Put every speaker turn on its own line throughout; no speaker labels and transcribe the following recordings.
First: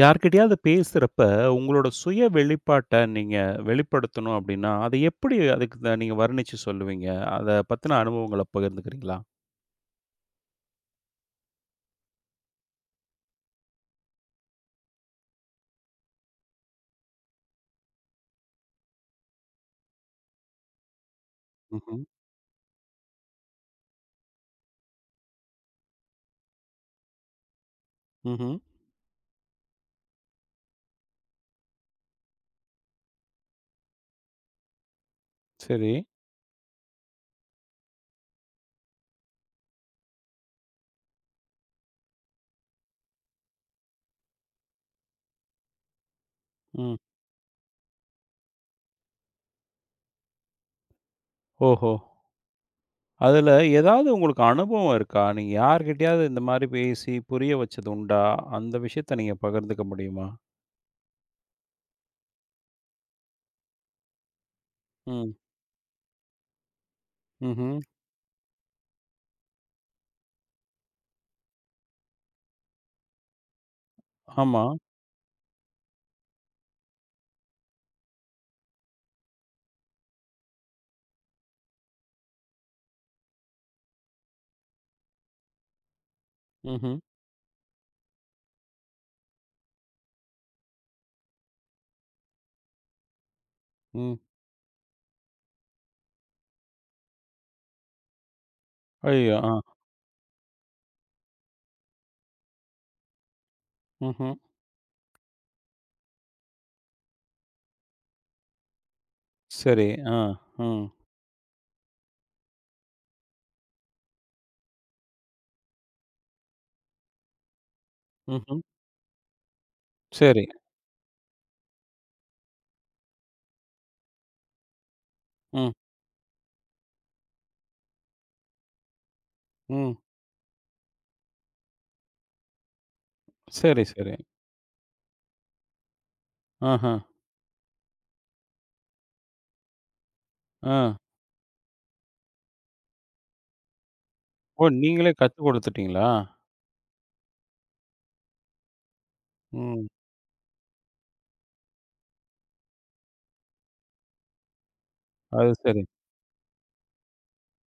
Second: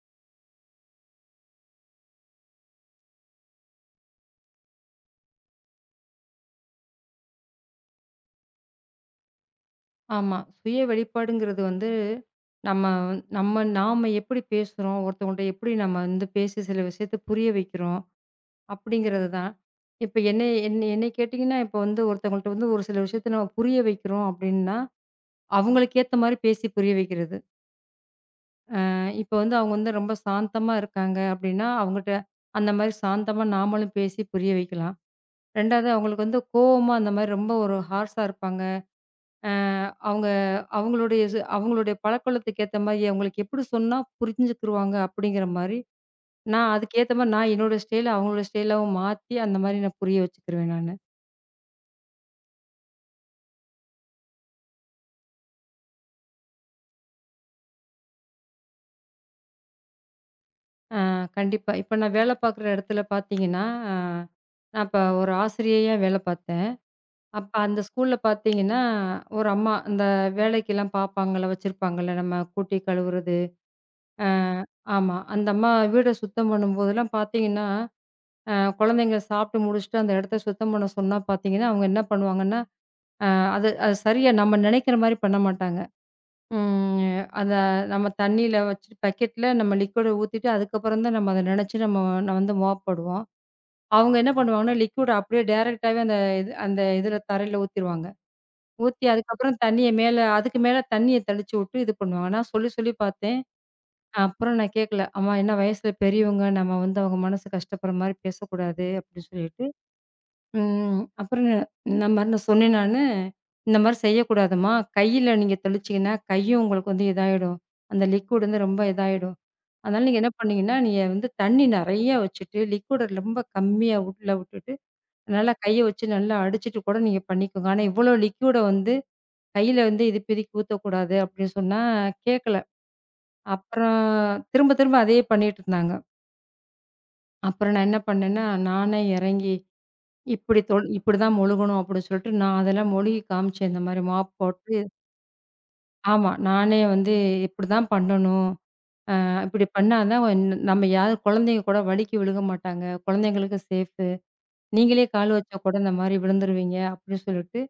யார்கிட்டயாவது பேசுறப்ப, உங்களோட சுய வெளிப்பாட்ட நீங்க வெளிப்படுத்தணும் அப்படின்னா, அதை எப்படி அதுக்கு த நீங்க வர்ணிச்சு சொல்லுவீங்க? அத பத்தின அனுபவங்கள பகிர்ந்துக்கிறீங்களா?
ஆமா. சுய வெளிப்பாடுங்கிறது வந்து, நம்ம நாம எப்படி பேசுறோம், ஒருத்தவங்கள்ட்ட எப்படி நம்ம வந்து பேசி சில விஷயத்த புரிய வைக்கிறோம், அப்படிங்கிறது தான். இப்ப என்னைய கேட்டீங்கன்னா, இப்ப
ம்ஹ்ம்.
வந்து ஒருத்தவங்கள்ட்ட வந்து ஒரு சில விஷயத்த நம்ம புரிய வைக்கிறோம் அப்படின்னா, அவங்களுக்கு ஏத்த மாரி பேசி புரிய வைக்கிறது.
ம்ஹ்ம்.
இப்ப வந்து அவங்க வந்து ரொம்ப சாந்தமா இருக்காங்க அப்படின்னா, அவங்கட்ட அந்த மாரி சாந்தமா நாமளும் பேசி புரிய வைக்கலாம். 2வது
சரி.
அவங்களுக்கு வந்து கோவமா அந்த மாரி ரொம்ப ஒரு ஹார்ஸா இருப்பாங்க. அவங்க அவங்களுடைய அவங்களுடைய பழக்கவழக்கத்துக்கு ஏத்த மாரி, அவங்களுக்கு எப்படி சொன்னா புரிஞ்சுக்குருவாங்க அப்படிங்கிற மாரி, நான்
ம்.
அதுக்கேத்த மாரி நான் என்னோட ஸ்டைல அவங்களோட ஸ்டைலாவும் மாத்தி, அந்த மாரி நான் புரிய வச்சுக்குருவேன் நானு.
ஓஹோ! அதுல ஏதாவது உங்களுக்கு அனுபவம் இருக்கா? நீங்க யார்கிட்டயாவது இந்த மாரி பேசி புரிய வச்சது உண்டா? அந்த விஷயத்த நீங்க பகிர்ந்துக்க முடியுமா?
ஆ கண்டிப்பா. இப்ப நான் வேலை பார்க்குற இடத்துல பார்த்தீங்கன்னா, அ நான் இப்ப ஒரு
ம்.
ஆசிரியையா வேலை பார்த்தேன். அப்ப
ம்ஹ்ம்.
அந்த ஸ்கூல்ல பார்த்தீங்கன்னா, ஒரு அம்மா இந்த வேலைக்கெல்லாம் பாப்பாங்கள வச்சிருப்பாங்கல்ல, நம்ம கூட்டி கழுவுறது. ஆ
ஆமா.
ஆமா. அந்த அம்மா வீட சுத்தம் பண்ணும்போதெல்லாம் பார்த்தீங்கன்னா அ குழந்தைங்க சாப்பிட்டு முடிச்சுட்டு அந்த இடத்த சுத்தம் பண்ண சொன்னா பார்த்தீங்கன்னா, அவங்க என்ன பண்ணுவாங்கன்னா, அ அது அது சரியா நம்ம நினைக்கிற மாரி பண்ண மாட்டாங்க.
ம்ஹ்ம்.
ம் அத நம்ம தண்ணீல வச்சுட்டு பக்கெட்ல நம்ம லிக்விட ஊத்திட்டு அதுக்கப்புறம் தான் நம்ம அத நனைச்சு நம்ம நான் வந்து மோப் போடுவோம். அவங்க
ம்.
என்ன பண்ணுவாங்கன்னா, லிக்விட அப்படியே டைரக்ட்டாவே அந்த அந்த இதுல தரையில ஊத்திருவாங்க. ஊத்தி
ஐயயோ! ஆ.
அதுக்கப்புறம் தண்ணிய மேல அதுக்கு மேல தண்ணிய தெளிச்சு விட்டு இது பண்ணுவாங்க. நான் சொல்லி சொல்லி பார்த்தேன்.
ம்ஹ்ம்.
அப்புறம் நான் கேட்கல. அம்மா என்ன வயசுல பெரியவங்க. நம்ம வந்து அவங்க மனசு கஷ்டப்படுற மாரி பேசக்கூடாது அப்படின்னு சொல்லிட்டு
சரி. ஆ. ம்.
ம். அப்புறம் இந்த மாரி நான் சொன்னேன் நானு. இந்த மாரி செய்யக்கூடாதும்மா. கையில நீங்க தெளிச்சீங்கன்னா, கையும் உங்களுக்கு வந்து இதாயிடும். அந்த லிக்விட்
ம்ஹ்ம்.
வந்து ரொம்ப இதாயிடும். அதனால நீங்க என்ன
சரி.
பண்ணீங்கன்னா, நீங்க வந்து தண்ணி நெறைய வச்சுட்டு, லிக்விட ரொம்ப கம்மியா உள்ள விட்டுட்டு, நல்லா
ம்.
கைய வச்சு நல்லா அடிச்சுட்டு கூட நீங்க பண்ணிக்கோங்க. ஆனா, இவ்வளோ லிக்விட வந்து கையில
ம்.
வந்து இது பிதுக்கி ஊத்தக்கூடாது அப்படின்னு சொன்னா கேட்கல.
சரி,
அப்புறம்
சரி.
திரும்ப திரும்ப அதையே பண்ணிட்டு இருந்தாங்க.
ஆஹ.
அப்புறம் நான் என்ன பண்ணேன்னா, நானே இறங்கி
ஆ.
இப்படிதான் மொழுகணும் அப்படின்னு சொல்லிட்டு, நான் அதெல்லாம் மொழுகி காமிச்சேன். இந்த மாரி மாப்
ஓ!
போட்டு
நீங்களே கத்து குடுத்துட்டீங்களா?
ஆமா. நானே வந்து இப்படிதான் பண்ணணும். இப்படி
ம்.
பண்ணா தான் நம்ம யாரு குழந்தைங்க கூட வழுக்கி விழுக மாட்டாங்க. குழந்தைங்களுக்கு சேஃபு. நீங்களே கால்
அது
வச்சா கூட
சரி.
இந்த மாரி விழுந்துருவீங்க அப்படின்னு சொல்லிட்டு,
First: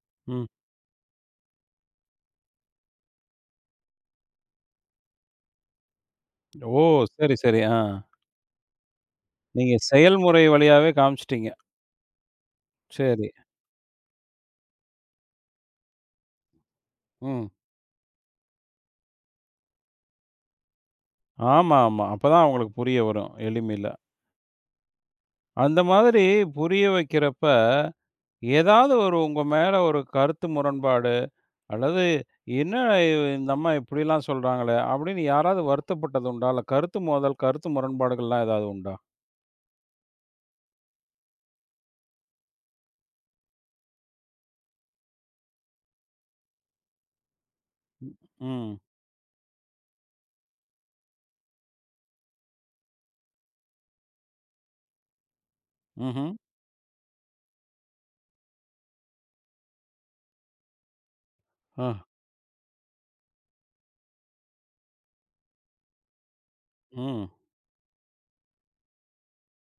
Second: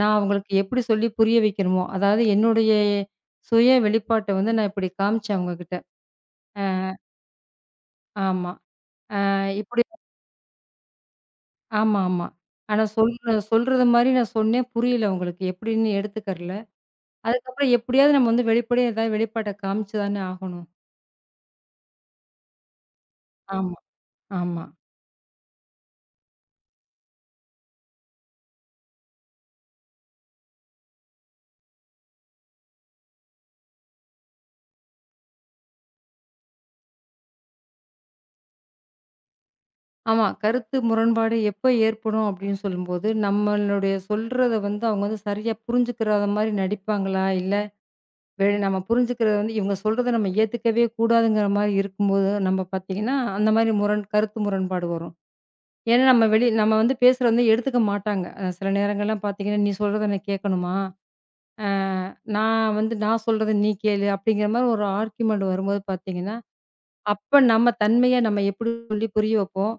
நான்
ம்.
அவங்களுக்கு எப்படி சொல்லி புரிய வைக்கணுமோ, அதாவது என்னுடைய சுய வெளிப்பாட்ட வந்து நான் இப்படி காமிச்சேன் அவங்ககிட்ட.
ஓ! சரி, சரி. ஆ.
ஆமா.
நீங்க
இப்படி
செயல்முறை வழியாவே காமிச்சுட்டீங்க.
ஆமா, ஆமா. ஆனா
சரி.
சொல்றது மாரி நான் சொன்னேன். புரியல அவங்களுக்கு. எப்படின்னு எடுத்துக்கறல.
ம்.
அதுக்கப்புறம் எப்படியாவது நம்ம வந்து வெளிப்படையா ஏதாவது வெளிப்பாட்ட காமிச்சு தானே ஆகணும்.
ஆமா, ஆமா. அப்பதான் அவங்களுக்கு புரிய வரும்.
ஆமா,
எளிமையில.
ஆமா,
அந்த மாதிரி புரிய வைக்கிறப்ப, ஏதாவது ஒரு உங்க மேல ஒரு கருத்து முரண்பாடு, அல்லது, "என்ன இந்த அம்மா இப்படிலாம் சொல்றாங்களே!" அப்படின்னு யாராவது வருத்தப்பட்டது உண்டா? இல்ல கருத்து மோதல், கருத்து முரண்பாடுகள்லாம் ஏதாவது உண்டா?
ஆமா. கருத்து முரண்பாடு எப்ப ஏற்படும் அப்படின்னு சொல்லும்போது, நம்மளுடைய சொல்றத வந்து அவங்க வந்து சரியா புரிஞ்சுக்கிறாத மாரி நடிப்பாங்களா? இல்ல நம்ம
ம்.
புரிஞ்சுக்கிறத வந்து இவங்க சொல்றத நம்ம ஏத்துக்கவே கூடாதுங்கிற மாரி இருக்கும்போது, நம்ம பார்த்தீங்கன்னா, அந்த மாரி கருத்து முரண்பாடு வரும். ஏன்னா
ம்ஹ்ம்.
நம்ம வந்து பேசுறத வந்து எடுத்துக்க மாட்டாங்க. சில நேரங்கள்லாம் பார்த்தீங்கன்னா, "நீ சொல்றத நான் கேட்கணுமா? அ
ஆ.
நான் சொல்றத நீ கேளு" அப்படிங்கிற மாரி ஒரு ஆர்கியுமெண்ட் வரும்போது பார்த்தீங்கன்னா
ம்.
அப்ப நம்ம தன்மைய நம்ம எப்படி சொல்லி புரிய வைப்போம்?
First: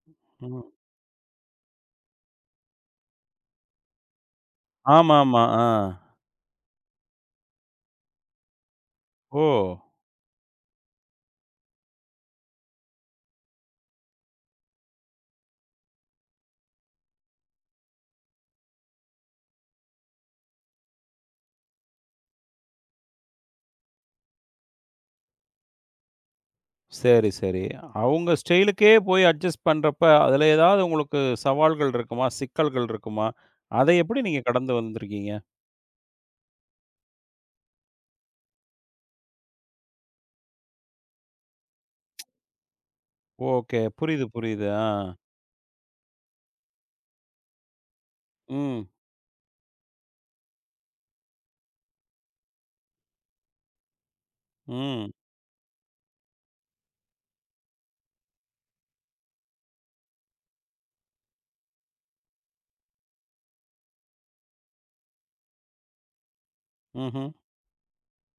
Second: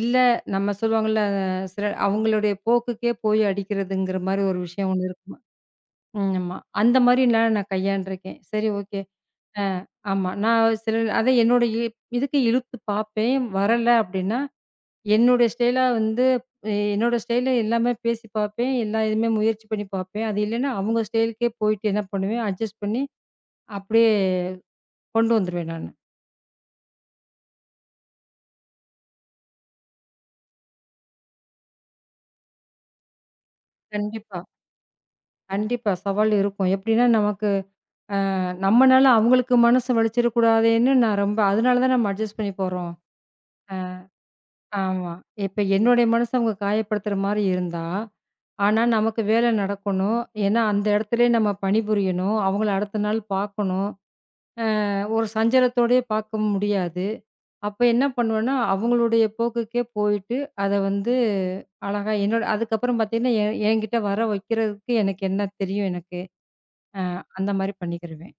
இல்ல
ம்.
நம்ம சொல்லுவாங்கல்ல, சில அவங்களுடைய போக்குக்கே போய் அடிக்கிறதுங்கிற மாரி ஒரு விஷயம் ஒண்ணு இருக்குமா?
ஆமாமா. ஆ.
ம். ஆமா. அந்த மாரிலாம் நான் கையாண்டுருக்கேன். சரி ஓகே.
ஓ!
ஆ ஆமா. நான் சில அதான் என்னோட இதுக்கு இழுத்து பார்ப்பேன். வரல அப்படின்னா, என்னுடைய ஸ்டைலா வந்து என்னோட ஸ்டைல்ல எல்லாமே பேசி பார்ப்பேன். எல்லா இதுவுமே முயற்சி பண்ணி பார்ப்பேன். அது இல்லைன்னா, அவங்க ஸ்டைலுக்கே போயிட்டு என்ன பண்ணுவேன், அட்ஜஸ்ட் பண்ணி அப்படியே கொண்டு வந்துருவேன் நானு.
சரி, சரி. அவங்க ஸ்டைலுக்கே போய் அட்ஜஸ்ட் பண்றப்ப, அதுல ஏதாவது உங்களுக்கு சவால்கள் இருக்குமா? சிக்கல்கள் இருக்குமா? அதை எப்படி
கண்டிப்பா.
நீங்க கடந்து வந்திருக்கீங்க?
கண்டிப்பா. சவால் இருக்கும். எப்படின்னா, நமக்கு நம்மனால அவங்களுக்கு மனசு வலிச்சிடக்கூடாதேன்னு நான் ரொம்ப அதனால தான் நம்ம அட்ஜஸ்ட் பண்ணி போறோம். அ
ஓகே. புரியுது, புரியுது. ஆ.
ஆமா. இப்ப என்னுடைய மனச அவங்க காயப்படுத்துற மாரி இருந்தா, ஆனா
ம்.
நமக்கு வேலை நடக்கணும். ஏன்னா, அந்த இடத்துலயே நம்ம பணிபுரியணும். அவங்கள அடுத்த நாள் பார்க்கணும்.
ம்.
ஒரு சஞ்சலத்தோடயே பார்க்க முடியாது. அப்ப என்ன பண்ணுவேன்னா, அவங்களுடைய போக்குக்கே போயிட்டு, அத வந்து அழகா என்னோட அதுக்கப்புறம் பார்த்தீங்கன்னா, என்கிட்ட வர வைக்கிறதுக்கு எனக்கு என்ன தெரியும் எனக்கு. அ
ம்ஹ்ம்.
அந்த மாரி பண்ணிக்கிருவேன்.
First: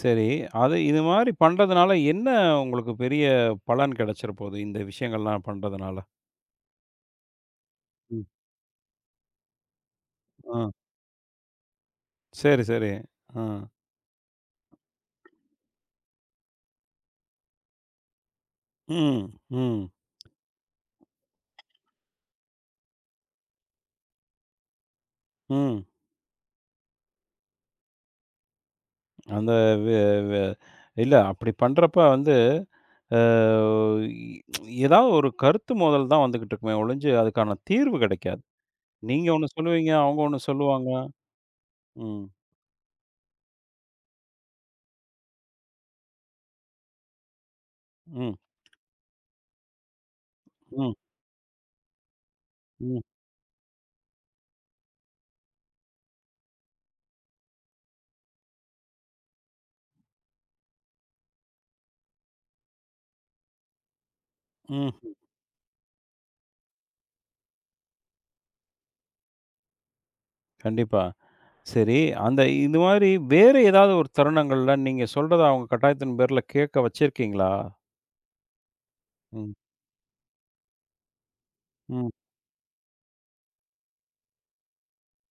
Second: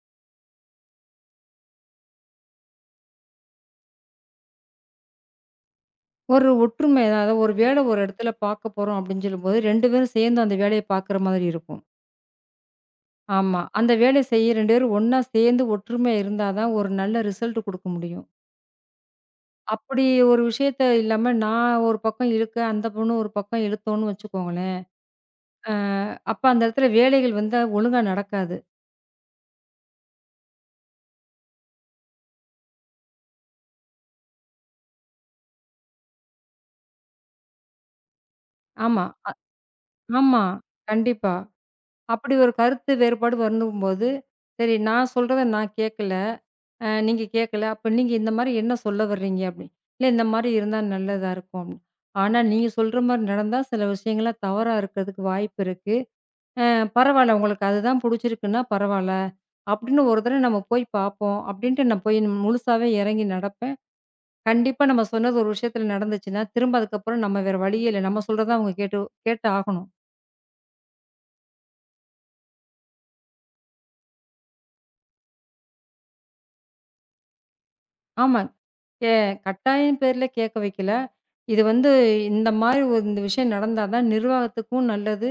சரி. அது இது மாரி பண்றதுனால என்ன உங்களுக்கு பெரிய பலன் கிடைச்சிற போது? இந்த விஷயங்கள்லாம் பண்றதுனால?
ஒரு ஒற்றுமை அதாவது ஒரு வேலை ஒரு
ம்.
இடத்துல பார்க்க போறோம் அப்படின்னு சொல்லும்போது 2 பேரும் சேர்ந்து அந்த
ஆ.
வேலைய பார்க்குற மாதிரி இருக்கும்.
சரி, சரி. ஆ.
ஆமா. அந்த வேலைய செய்ய 2 பேரும் ஒண்ணா சேர்ந்து ஒற்றுமையா இருந்தா தான் ஒரு நல்ல ரிசல்ட் குடுக்க முடியும்.
ம். ம்.
அப்படி ஒரு விஷயத்த இல்லாம நான் ஒரு பக்கம் இழுக்க, அந்த பொண்ணு ஒரு பக்கம் இழுத்தோம்னு வச்சுக்கோங்களேன், அ
ம்.
அப்ப அந்த இடத்துல வேலைகள் வந்து ஒழுங்கா நடக்காது.
அந்த வெ வெ இல்ல அப்படி பண்றப்ப வந்து அ ஏதாவது ஒரு கருத்து மோதல் தான் வந்துகிட்டு இருக்குமே ஒழிஞ்சு, அதுக்கான தீர்வு கிடைக்காது.
ஆமா.
நீங்க
அ
ஒண்ணு சொல்லுவீங்க, அவங்க ஒண்ணு
ஆமா.
சொல்லுவாங்க.
கண்டிப்பா.
ம்.
அப்படி ஒரு கருத்து வேறுபாடு வருந்தும்போது, சரி நான் சொல்றத நான் கேட்கல, நீங்க கேட்கல. அப்ப நீங்க இந்த
ம்.
மாரி என்ன சொல்ல வர்றீங்க? அப்படின்னு. இல்ல இந்த மாரி இருந்தா
ம்.
நல்லதா இருக்கும் அப்படின்னு. ஆனா நீங்க சொல்ற
ம்.
மாரி நடந்தா சில விஷயங்கள்லாம் தவறா இருக்கிறதுக்கு வாய்ப்பு இருக்கு. அ பரவால்ல உங்களுக்கு அதுதான் புடிச்சிருக்குன்னா பரவால்ல. அப்படின்னு ஒரு தடவ நம்ம போய் பார்ப்போம். அப்படின்ட்டு நான் போய் முழுசாவே இறங்கி நடப்பேன். கண்டிப்பா நம்ம
ம்.
சொன்னது ஒரு விஷயத்துல நடந்துச்சுன்னா, திரும்ப அதுக்கப்புறம் நம்ம வேற வழியே இல்ல. நம்ம சொல்றத அவங்க கேட்டு கேட்டு ஆகணும்.
கண்டிப்பா. சரி, அந்த இது மாதிரி வேற ஏதாவது ஒரு தருணங்கள்ல நீங்க சொல்றத அவங்க கட்டாயத்தின் பேர்ல கேட்க வச்சிருக்கீங்களா?
ஆமா. கே
ம்.
கட்டாயம் பேர்ல கேட்க வைக்கல. இது வந்து
ம்.
இந்த மாரி ஒரு இந்த விஷயம் நடந்தா தான் நிர்வாகத்துக்கும் நல்லது.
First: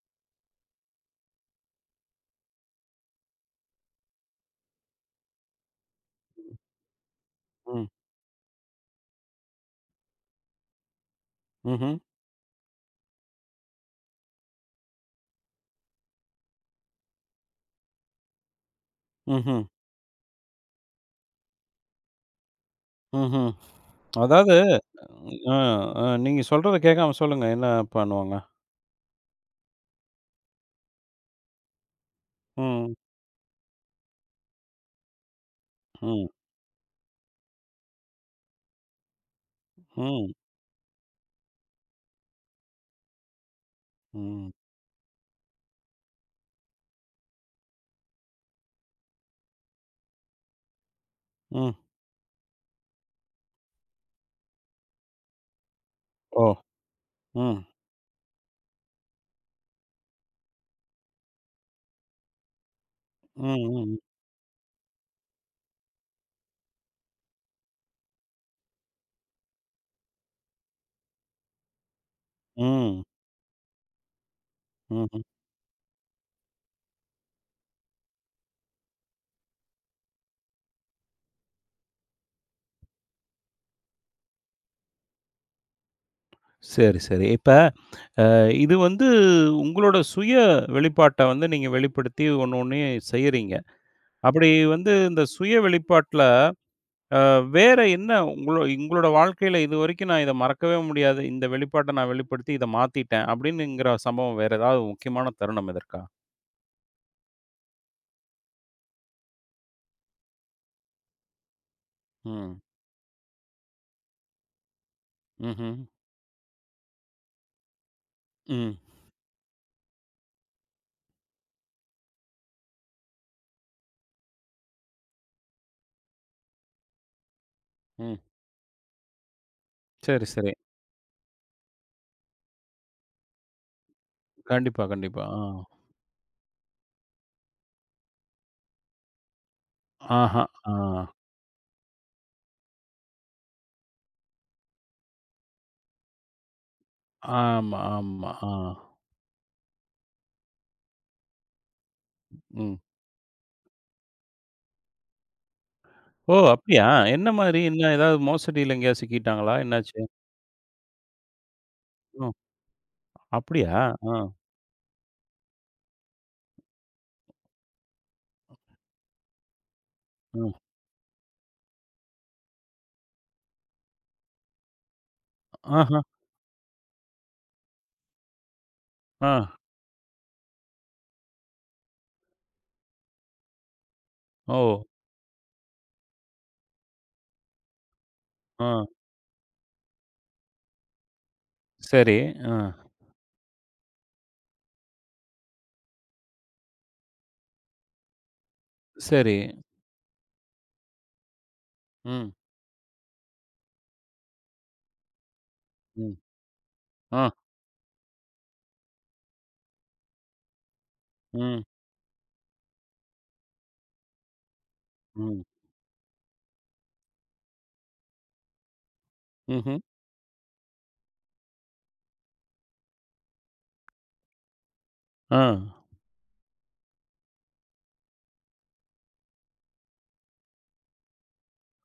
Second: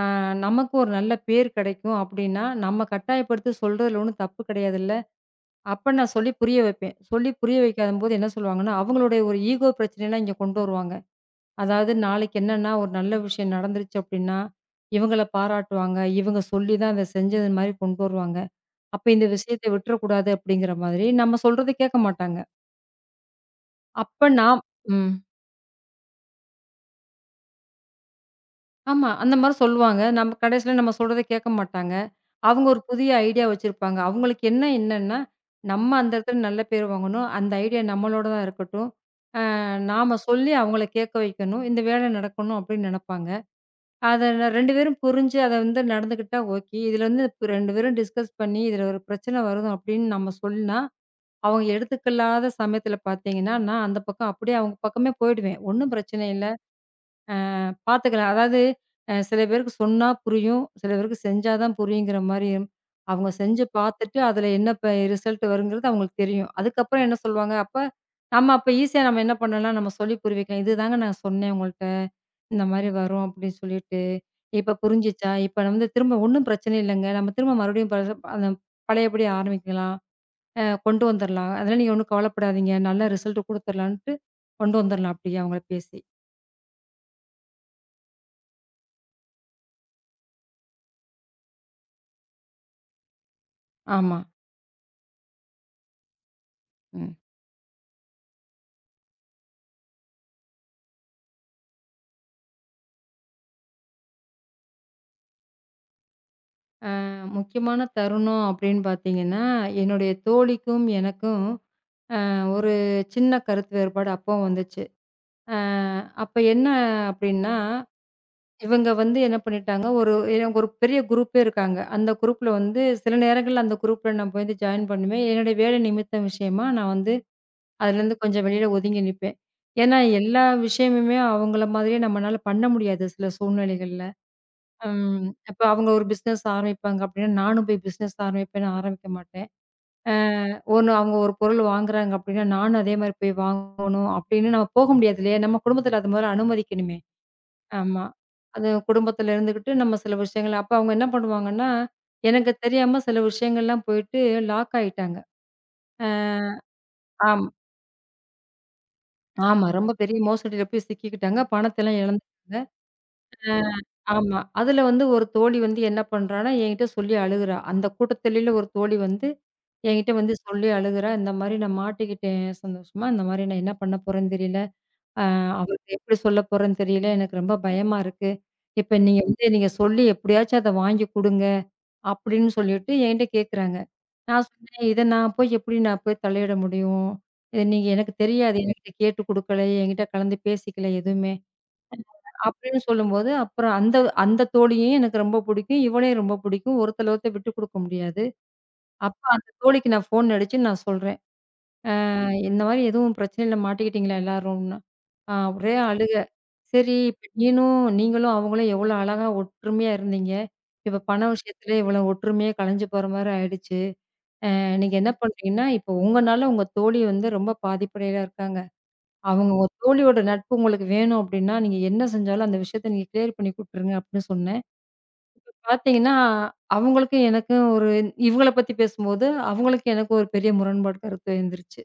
அ நமக்கு ஒரு நல்ல பேர் கிடைக்கும் அப்டின்னா, நம்ம கட்டாயப்படுத்தி சொல்றதுல ஒண்ணும் தப்பு கிடையாதுல்ல. அப்ப நான் சொல்லி புரிய வைப்பேன். சொல்லி புரிய
ம்.
வைக்காதம்போது என்ன சொல்லுவாங்கன்னா, அவங்களுடைய ஒரு ஈகோ பிரச்சனைலாம் இங்க கொண்டு வருவாங்க. அதாவது
ம்ஹ்ம்.
நாளைக்கு என்னன்னா ஒரு நல்ல விஷயம் நடந்துருச்சு அப்டின்னா, இவங்கள பாராட்டுவாங்க. இவங்க சொல்லி தான் அத செஞ்சது மாரி கொண்டு வருவாங்க. அப்ப இந்த
ம்ஹ்ம்.
விஷயத்த விட்டுறக்கூடாது அப்டிங்கிற மாதிரி நம்ம சொல்றத கேட்க மாட்டாங்க.
ம்ஹ்ம்.
அப்ப
அதாவது
நான் ம்.
அ, அ நீங்க சொல்றத கேட்காம சொல்லுங்க. என்ன பண்ணுவாங்க?
ஆமா. அந்த மாரி சொல்லுவாங்க. நம்ம கடைசியில நம்ம சொல்றத கேட்க மாட்டாங்க. அவங்க ஒரு
ம்.
புதிய ஐடியா வச்சிருப்பாங்க. அவங்களுக்கு என்ன என்னன்னா, நம்ம அந்த
ம்.
இடத்துல நல்ல பேர் வாங்கணும். அந்த ஐடியா நம்மளோட தான் இருக்கட்டும். நாம
ம்.
சொல்லி அவங்கள கேட்க வைக்கணும். இந்த வேலை நடக்கணும் அப்படின்னு நெனப்பாங்க. அத
ம்.
2 பேரும் புரிஞ்சு அத வந்து நடந்துக்கிட்டா ஓகே. இதுல வந்து 2 பேரும் டிஸ்கஸ் பண்ணி இதுல ஒரு பிரச்சனை வரும் அப்படின்னு நம்ம சொன்னா, அவங்க
ம்.
எடுத்துக்கல்லாத சமயத்துல பார்த்தீங்கன்னா, நான் அந்த பக்கம் அப்படியே அவங்க பக்கமே போயிடுவேன். ஒண்ணும் பிரச்சனை
ஓ!
இல்ல.
ம்.
பாத்துக்கலாம். அதாவது சில பேருக்கு சொன்னா புரியும். சில பேருக்கு செஞ்சா தான் புரியுங்கிற மாரி, அவங்க
ம்.
செஞ்சு
ம்.
பாத்துட்டு அதுல என்ன ரிசல்ட் வருங்கிறது அவங்களுக்கு தெரியும். அதுக்கப்புறம் என்ன சொல்லுவாங்க, அப்ப நம்ம அப்ப ஈஸியா நம்ம என்ன பண்ணலாம், நம்ம சொல்லி புரிய வைக்கலாம். "இதுதாங்க நான் சொன்னேன் உங்கள்ட்ட. இந்த மாரி
ம்.
வரும்" அப்படின்னு சொல்லிட்டு. "இப்ப
ம்ஹ்ம்.
புரிஞ்சுச்சா? இப்ப நம்ம வந்து திரும்ப ஒண்ணும் பிரச்சனை இல்லைங்க. நம்ம திரும்ப மறுபடியும் அந்த பழையபடி ஆரம்பிக்கலாம். கொண்டு வந்துரலாம். அதெல்லாம் நீங்க ஒண்ணும் கவலைப்படாதீங்க. நல்ல ரிசல்ட் குடுத்துரலான்ட்டு" கொண்டு வந்துரலாம் அப்படியே அவங்கள பேசி.
சரி, சரி. இப்ப அ இது வந்து உங்களோட சுய வெளிப்பாட்ட வந்து நீங்க வெளிப்படுத்தி ஒண்ணு ஒண்ணையும் செய்றீங்க.
ஆமா.
அப்படி வந்து இந்த சுய வெளிப்பாட்ல வேற என்ன உங்களோட வாழ்க்கையில இதுவரைக்கும் நான் இத மறக்கவே முடியாது. இந்த வெளிப்பாட்ட நான் வெளிப்படுத்தி இத மாத்திட்டேன் அப்படின்னுங்கிற சம்பவம் வேற ஏதாவது முக்கியமான தருணம் இதற்கா?
முக்கியமான தருணம் அப்படின்னு பார்த்தீங்கன்னா, என்னுடைய தோழிக்கும் எனக்கும்
ம்.
ஒரு சின்ன கருத்து வேறுபாடு அப்போ வந்துச்சு. அ
ம்ஹ்ம்.
அப்ப என்ன அப்படின்னா,
ம்.
இவங்க வந்து என்ன பண்ணிட்டாங்க, எனக்கு ஒரு பெரிய குரூப்பே இருக்காங்க. அந்த குரூப்ல வந்து சில நேரங்கள்ல அந்த குரூப்ல நான் போய் வந்து ஜாயின் பண்ணுவேன். என்னுடைய வேலை நிமித்தம் விஷயமா நான் வந்து
ம்.
அதுலேருந்து கொஞ்சம் வெளியில ஒதுங்கி நிப்பேன். ஏன்னா,
சரி,
எல்லா
சரி.
விஷயமுமே அவங்கள மாதிரியே நம்மனால பண்ண முடியாது சில சூழ்நிலைகள்ல.
கண்டிப்பா, கண்டிப்பா.
ம்.
ஆ.
இப்ப அவங்க ஒரு பிசினஸ் ஆரம்பிப்பாங்க அப்படின்னா, நானும் போய் பிசினஸ் ஆரம்பிப்பேன்னு ஆரம்பிக்க மாட்டேன். அ
ஆஹா. ஆ.
ஒண்ணு அவங்க ஒரு பொருள் வாங்குறாங்க அப்படின்னா, நானும் அதே மாரி போய் வாங்கணும் அப்படின்னு நம்ம போக முடியாது இல்லையா? நம்ம குடும்பத்தில அது முதல்ல அனுமதிக்கணுமே.
ஆமா,
ஆமா.
ஆமா. ஆ.
அது குடும்பத்தில இருந்துகிட்டு நம்ம சில விஷயங்கள் அப்ப அவங்க என்ன பண்ணுவாங்கன்னா, எனக்கு
ம்.
தெரியாம சில விஷயங்கள்லாம் போயிட்டு லாக் ஆயிட்டாங்க. அ
ஓ! அப்படியா? என்ன
ஆமா,
மாரி? என்ன ஏதாவது மோசடியில எங்கேயாவது சிக்கிட்டாங்களா?
ஆமா. ரொம்ப
என்னாச்சு?
பெரிய மோசடியில போய் சிக்கிக்கிட்டாங்க. பணத்தெல்லாம்
ம்.
இழந்துட்டாங்க. அ
அப்படியா? ஆ,
ஆமா. அதில வந்து ஒரு தோழி வந்து என்ன பண்றான்னா, என்கிட்ட சொல்லி அழுகுறா. அந்த கூட்டத்திலேல ஒரு தோழி வந்து என்கிட்ட வந்து
ஆ.
சொல்லி அழுகுறா. இந்த மாரி நான் மாட்டிக்கிட்டேன் சந்தோஷமா. இந்த மாரி நான் என்ன பண்ண போறேன்னு தெரியல. அ அவருக்கு
ஆஹா!
எப்படி சொல்ல போறேன்னு தெரியல. எனக்கு ரொம்ப பயமா இருக்கு. இப்ப
ஆ.
நீங்க சொல்லி எப்படியாச்சும் அத வாங்கி குடுங்க. அப்படின்னு சொல்லிட்டு என்கிட்ட கேட்குறாங்க. நான்
ஓ!
சொன்னேன், இத நான் போய் எப்படி நான் போய் தலையிட முடியும்? இது நீங்க எனக்கு தெரியாது.
ஆ.
என்கிட்ட கேட்டு குடுக்கல. என்கிட்ட கலந்து பேசிக்கல எதுவுமே.
சரி. ஆ.
அப்படின்னு சொல்லும்போது அப்புறம் அந்த அந்த தோழியும் எனக்கு ரொம்ப பிடிக்கும். இவளையும் ரொம்ப பிடிக்கும். ஒருத்தல ஒருத்தர் விட்டு குடுக்க முடியாது. அப்ப
சரி.
அந்த தோழிக்கு நான் ஃபோன் அடிச்சு நான் சொல்றேன்.
ம்,
இந்த மாரி எதுவும் பிரச்சனையில மாட்டிக்கிட்டீங்களா எல்லாரும்ன்னா? ஆ ஒரே அழுக.
ம்.
சரி இப்ப
ஆ.
நீனும் நீங்களும் அவங்களும் எவ்வளோ அழகா ஒற்றுமையா இருந்தீங்க. இப்ப பண
ம்,
விஷயத்திலே இவ்வளோ ஒற்றுமையே கலைஞ்சு போற மாரி ஆயிடுச்சு. நீங்க என்ன
ம்.
பண்றீங்கன்னா, இப்போ உங்கனால உங்க தோழி வந்து ரொம்ப பாதிப்படையில இருக்காங்க. அவங்க உங்க
ம்ஹ்ம்.
தோழியோட நட்பு உங்களுக்கு வேணும் அப்டின்னா, நீங்க என்ன செஞ்சாலும் அந்த விஷயத்த நீங்க கிளியர் பண்ணி குடுத்துருங்க அப்டின்னு சொன்னேன்.
ஆ.
பார்த்தீங்கன்னா, அவங்களுக்கும் எனக்கும் ஒரு இவங்கள பத்தி பேசும்போது, அவங்களுக்கும் எனக்கும் ஒரு பெரிய முரண்பாடு கருத்து எழுந்துருச்சு.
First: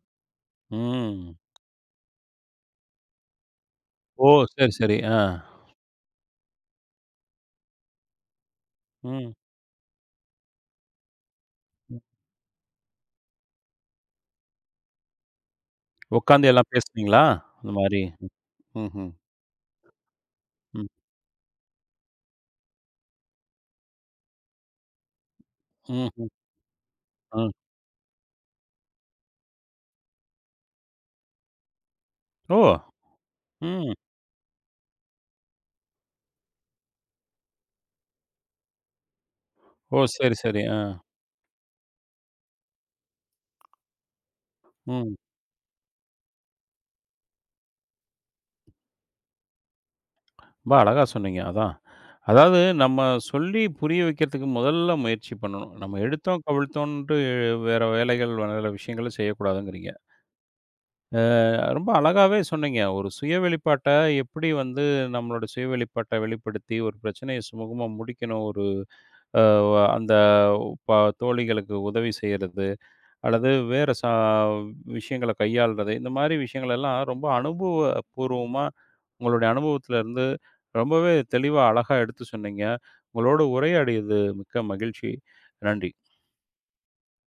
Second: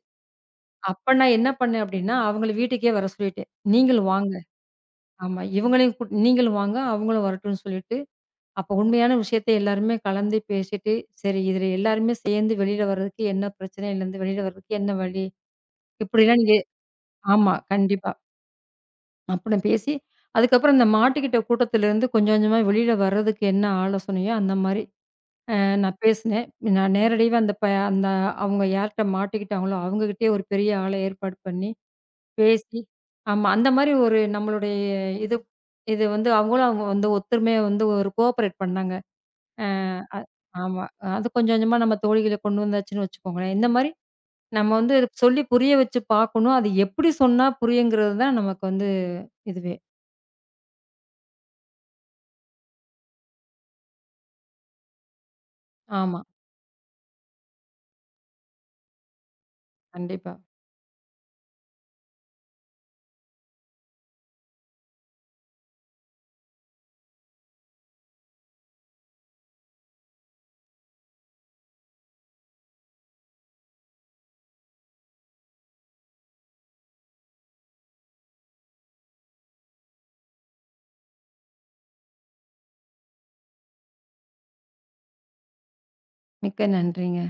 அப்ப
ம்.
நான் என்ன பண்ணேன் அப்டின்னா, அவங்கள வீட்டுக்கே வர சொல்லிட்டேன். நீங்களும்
ஓ!
வாங்க.
சரி, சரி. ஆ.
ஆமா. இவங்களையும் கூட் நீங்களும் வாங்க, அவங்களும் வரட்டும்னு சொல்லிட்டு, அப்ப உண்மையான
ம்.
விஷயத்த எல்லாருமே கலந்து பேசிட்டு, சரி இதுல
ம்.
எல்லாருமே சேர்ந்து வெளில வர்றதுக்கு என்ன பிரச்சனையிலருந்து வெளில வர்றதுக்கு என்ன வழி? இப்படிலாம்
உட்காந்து
நீங்க
எல்லாம் பேசுனீங்களா?
ஆமா.
அந்த மாரி.
கண்டிப்பா.
ம். ம்ஹ்ம்.
அப்படின்னு பேசி, அதுக்கப்புறம்
ம்.
இந்த மாட்டிக்கிட்ட கூட்டத்திலருந்து கொஞ்சம் கொஞ்சமா வெளில வர்றதுக்கு என்ன ஆலோசனையோ அந்த மாரி நான்
ம்ஹ்ம்.
பேசினேன். நான் நேரடியாவே
ஆ.
அந்த ப அந்த அவங்க யார்ட்ட மாட்டிக்கிட்டாங்களோ அவங்ககிட்டயே ஒரு பெரிய ஆள ஏற்பாடு பண்ணி
ஓ!
பேசி ஆமா. அந்த மாரி
ம்.
ஒரு நம்மளுடைய இது இது வந்து அவங்களும் அவங்க வந்து ஒத்துமையா வந்து ஒரு கோஆப்பரேட் பண்ணாங்க. அ
ஓ!
அ
சரி, சரி. ஆ.
ஆமா. அது கொஞ்சம் கொஞ்சமா நம்ம தோழிகள கொண்டு வந்தாச்சுன்னு வச்சுக்கோங்களேன். இந்த மாரி நம்ம வந்து
ம்.
சொல்லி புரிய வச்சு பார்க்கணும். அது எப்படி சொன்னா புரியுங்கிறது தான் நமக்கு வந்து இதுவே.
ரொம்ப அழகா சொன்னீங்க. அதான். அதாவது நம்ம சொல்லி புரிய வைக்கிறதுக்கு முதல்ல முயற்சி பண்ணணும். நம்ம
ஆமா.
எடுத்தோம், கவிழ்த்தோன்ட்டு வேற வேலைகள், வேற விஷயங்கள செய்யக்கூடாதுங்கிறீங்க.
கண்டிப்பா.
ரொம்ப அழகாவே சொன்னீங்க. ஒரு சுய வெளிப்பாட்ட எப்படி வந்து நம்மளோட சுய வெளிப்பாட்ட வெளிப்படுத்தி ஒரு பிரச்சனைய சுமூகமா முடிக்கணும். ஒரு அ அந்த ப தோழிகளுக்கு உதவி செய்றது, அல்லது வேற விஷயங்கள கையாள்றது, இந்த மாரி விஷயங்களெல்லாம் ரொம்ப அனுபவபூர்வமா உங்களுடைய அனுபவத்துல இருந்து ரொம்பவே தெளிவா, அழகா எடுத்து சொன்னீங்க. உங்களோட உரையாடியது மிக்க மகிழ்ச்சி. நன்றி.
மிக்க நன்றிங்க.